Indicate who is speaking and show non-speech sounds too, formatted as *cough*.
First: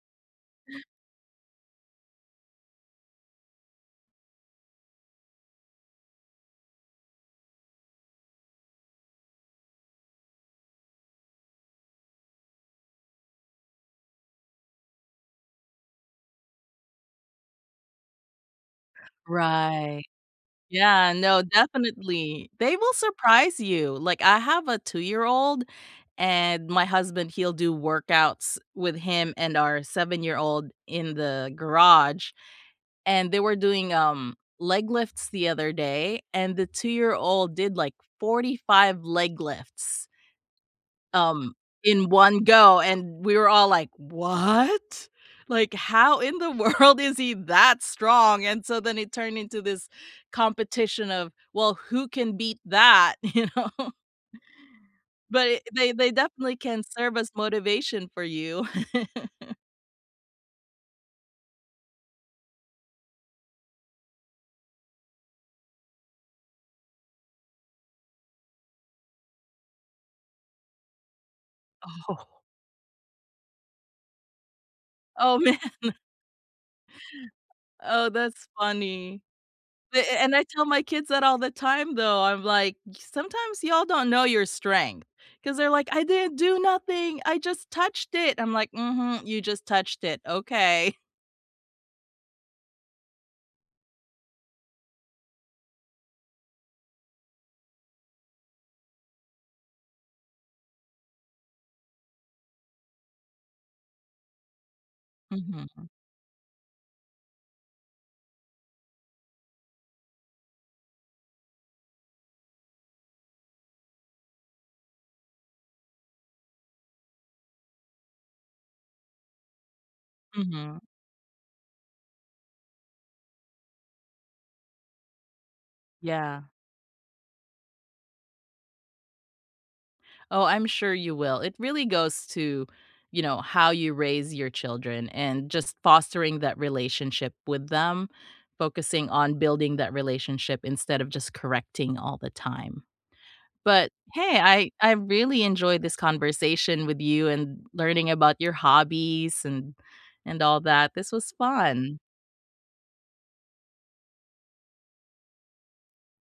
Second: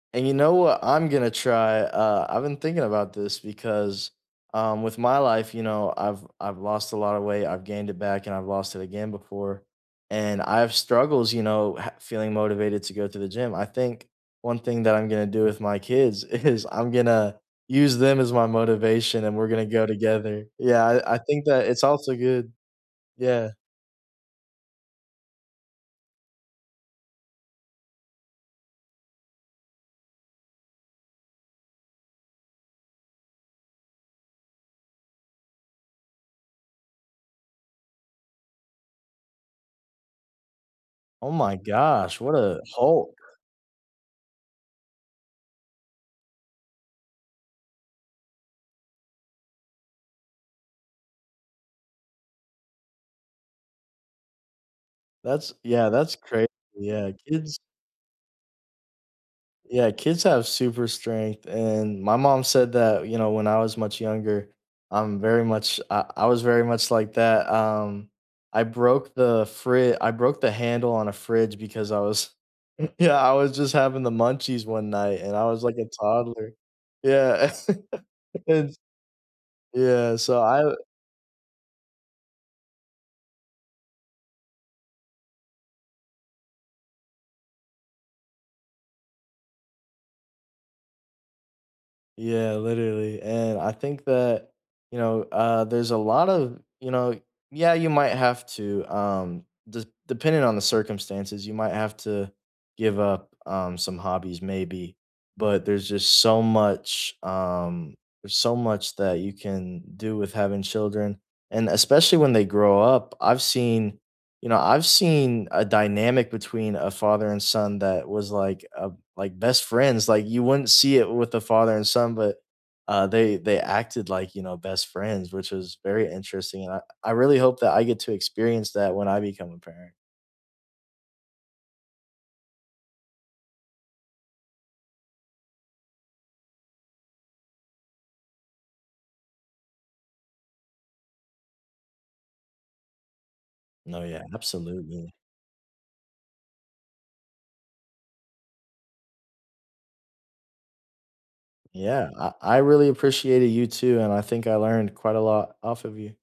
Speaker 1: And you know what I'm gonna try? Uh, I've been thinking about this, because, um, with my life, you know, I've I've lost a lotta weight, I've gained it back, and I've lost it again before, and I have struggles, you know, ha feeling motivated to go to the gym. I think one thing that I'm gonna do with my kids is, I'm gonna use them as my motivation, and we're gonna go
Speaker 2: Right.
Speaker 1: together. Yeah,
Speaker 2: Yeah,
Speaker 1: I I
Speaker 2: no,
Speaker 1: think that it's also
Speaker 2: definitely.
Speaker 1: good
Speaker 2: They will
Speaker 1: Yeah.
Speaker 2: surprise you. Like, I have a two-year-old, and my husband, he'll do workouts with him and our seven-year-old in the garage, and they were doing, um, leg lifts the other day, and the two-year-old did, like, 45 leg lifts
Speaker 1: Oh my
Speaker 2: um, in
Speaker 1: gosh, what
Speaker 2: 1
Speaker 1: a
Speaker 2: go,
Speaker 1: hulk.
Speaker 2: and we were all, like, "What? Like, how in the world is he that strong?" and so then, it turned into this competition of, "Well, who can beat that," you know? But,
Speaker 1: That's
Speaker 2: i
Speaker 1: yeah,
Speaker 2: they they
Speaker 1: that's crazy,
Speaker 2: definitely can
Speaker 1: yeah.
Speaker 2: serve as
Speaker 1: Kids
Speaker 2: motivation for you. *chuckles*
Speaker 1: Yeah, kids have super strength, and my mom said that, you know, when I was much younger, I'm very much I I was very much like that, um I broke the fri I broke the handle on a fridge, because I was
Speaker 2: Oh
Speaker 1: *chuckles* yeah, I was just having the munchies one night, and
Speaker 2: Oh,
Speaker 1: I
Speaker 2: man.
Speaker 1: was, like, a toddler. Yeah, *laughs*
Speaker 2: Oh, that's
Speaker 1: and s
Speaker 2: funny. A a
Speaker 1: yeah,
Speaker 2: and
Speaker 1: so,
Speaker 2: I
Speaker 1: I,
Speaker 2: tell
Speaker 1: w
Speaker 2: my kids that all the time, though. I'm like, "S Sometimes y'all don't know your strength," 'cause they're like, "I didn't do nothing, I just touched it!" I'm like, "Mhm, you just touched it, okay." *chuckles*
Speaker 1: Yeah, literally, and I think that, you know, uh, there's a lot of, you know yeah, you might have to, um, des depending on the circumstances, you might have to give up, um, some hobbies, maybe, but there's
Speaker 2: Mhm.
Speaker 1: just so much, um there's so much that you can do with having children, and especially when they grow up, I've seen you know, I've seen a dynamic between a father and son that was, like, uh, b like best friends, like you wouldn't
Speaker 2: Mhm.
Speaker 1: see it with a father and son, but, uh, they they acted like, you know, best friends, which was very
Speaker 2: Yeah.
Speaker 1: interesting, and I I really hope that I get to experience that when I become a parent.
Speaker 2: Oh, I'm sure you will. It really goes to, you know, how you raise your children, and just fostering that relationship with them, focusing on building that relationship instead of just correcting all the time. But
Speaker 1: No, yeah,
Speaker 2: hey, I I
Speaker 1: absolutely.
Speaker 2: really enjoyed this conversation with you, and l learning about your hobbies, and and all that, this was fun.
Speaker 1: Yeah, I I really appreciated you too, and I think I learned quite a lot off of you.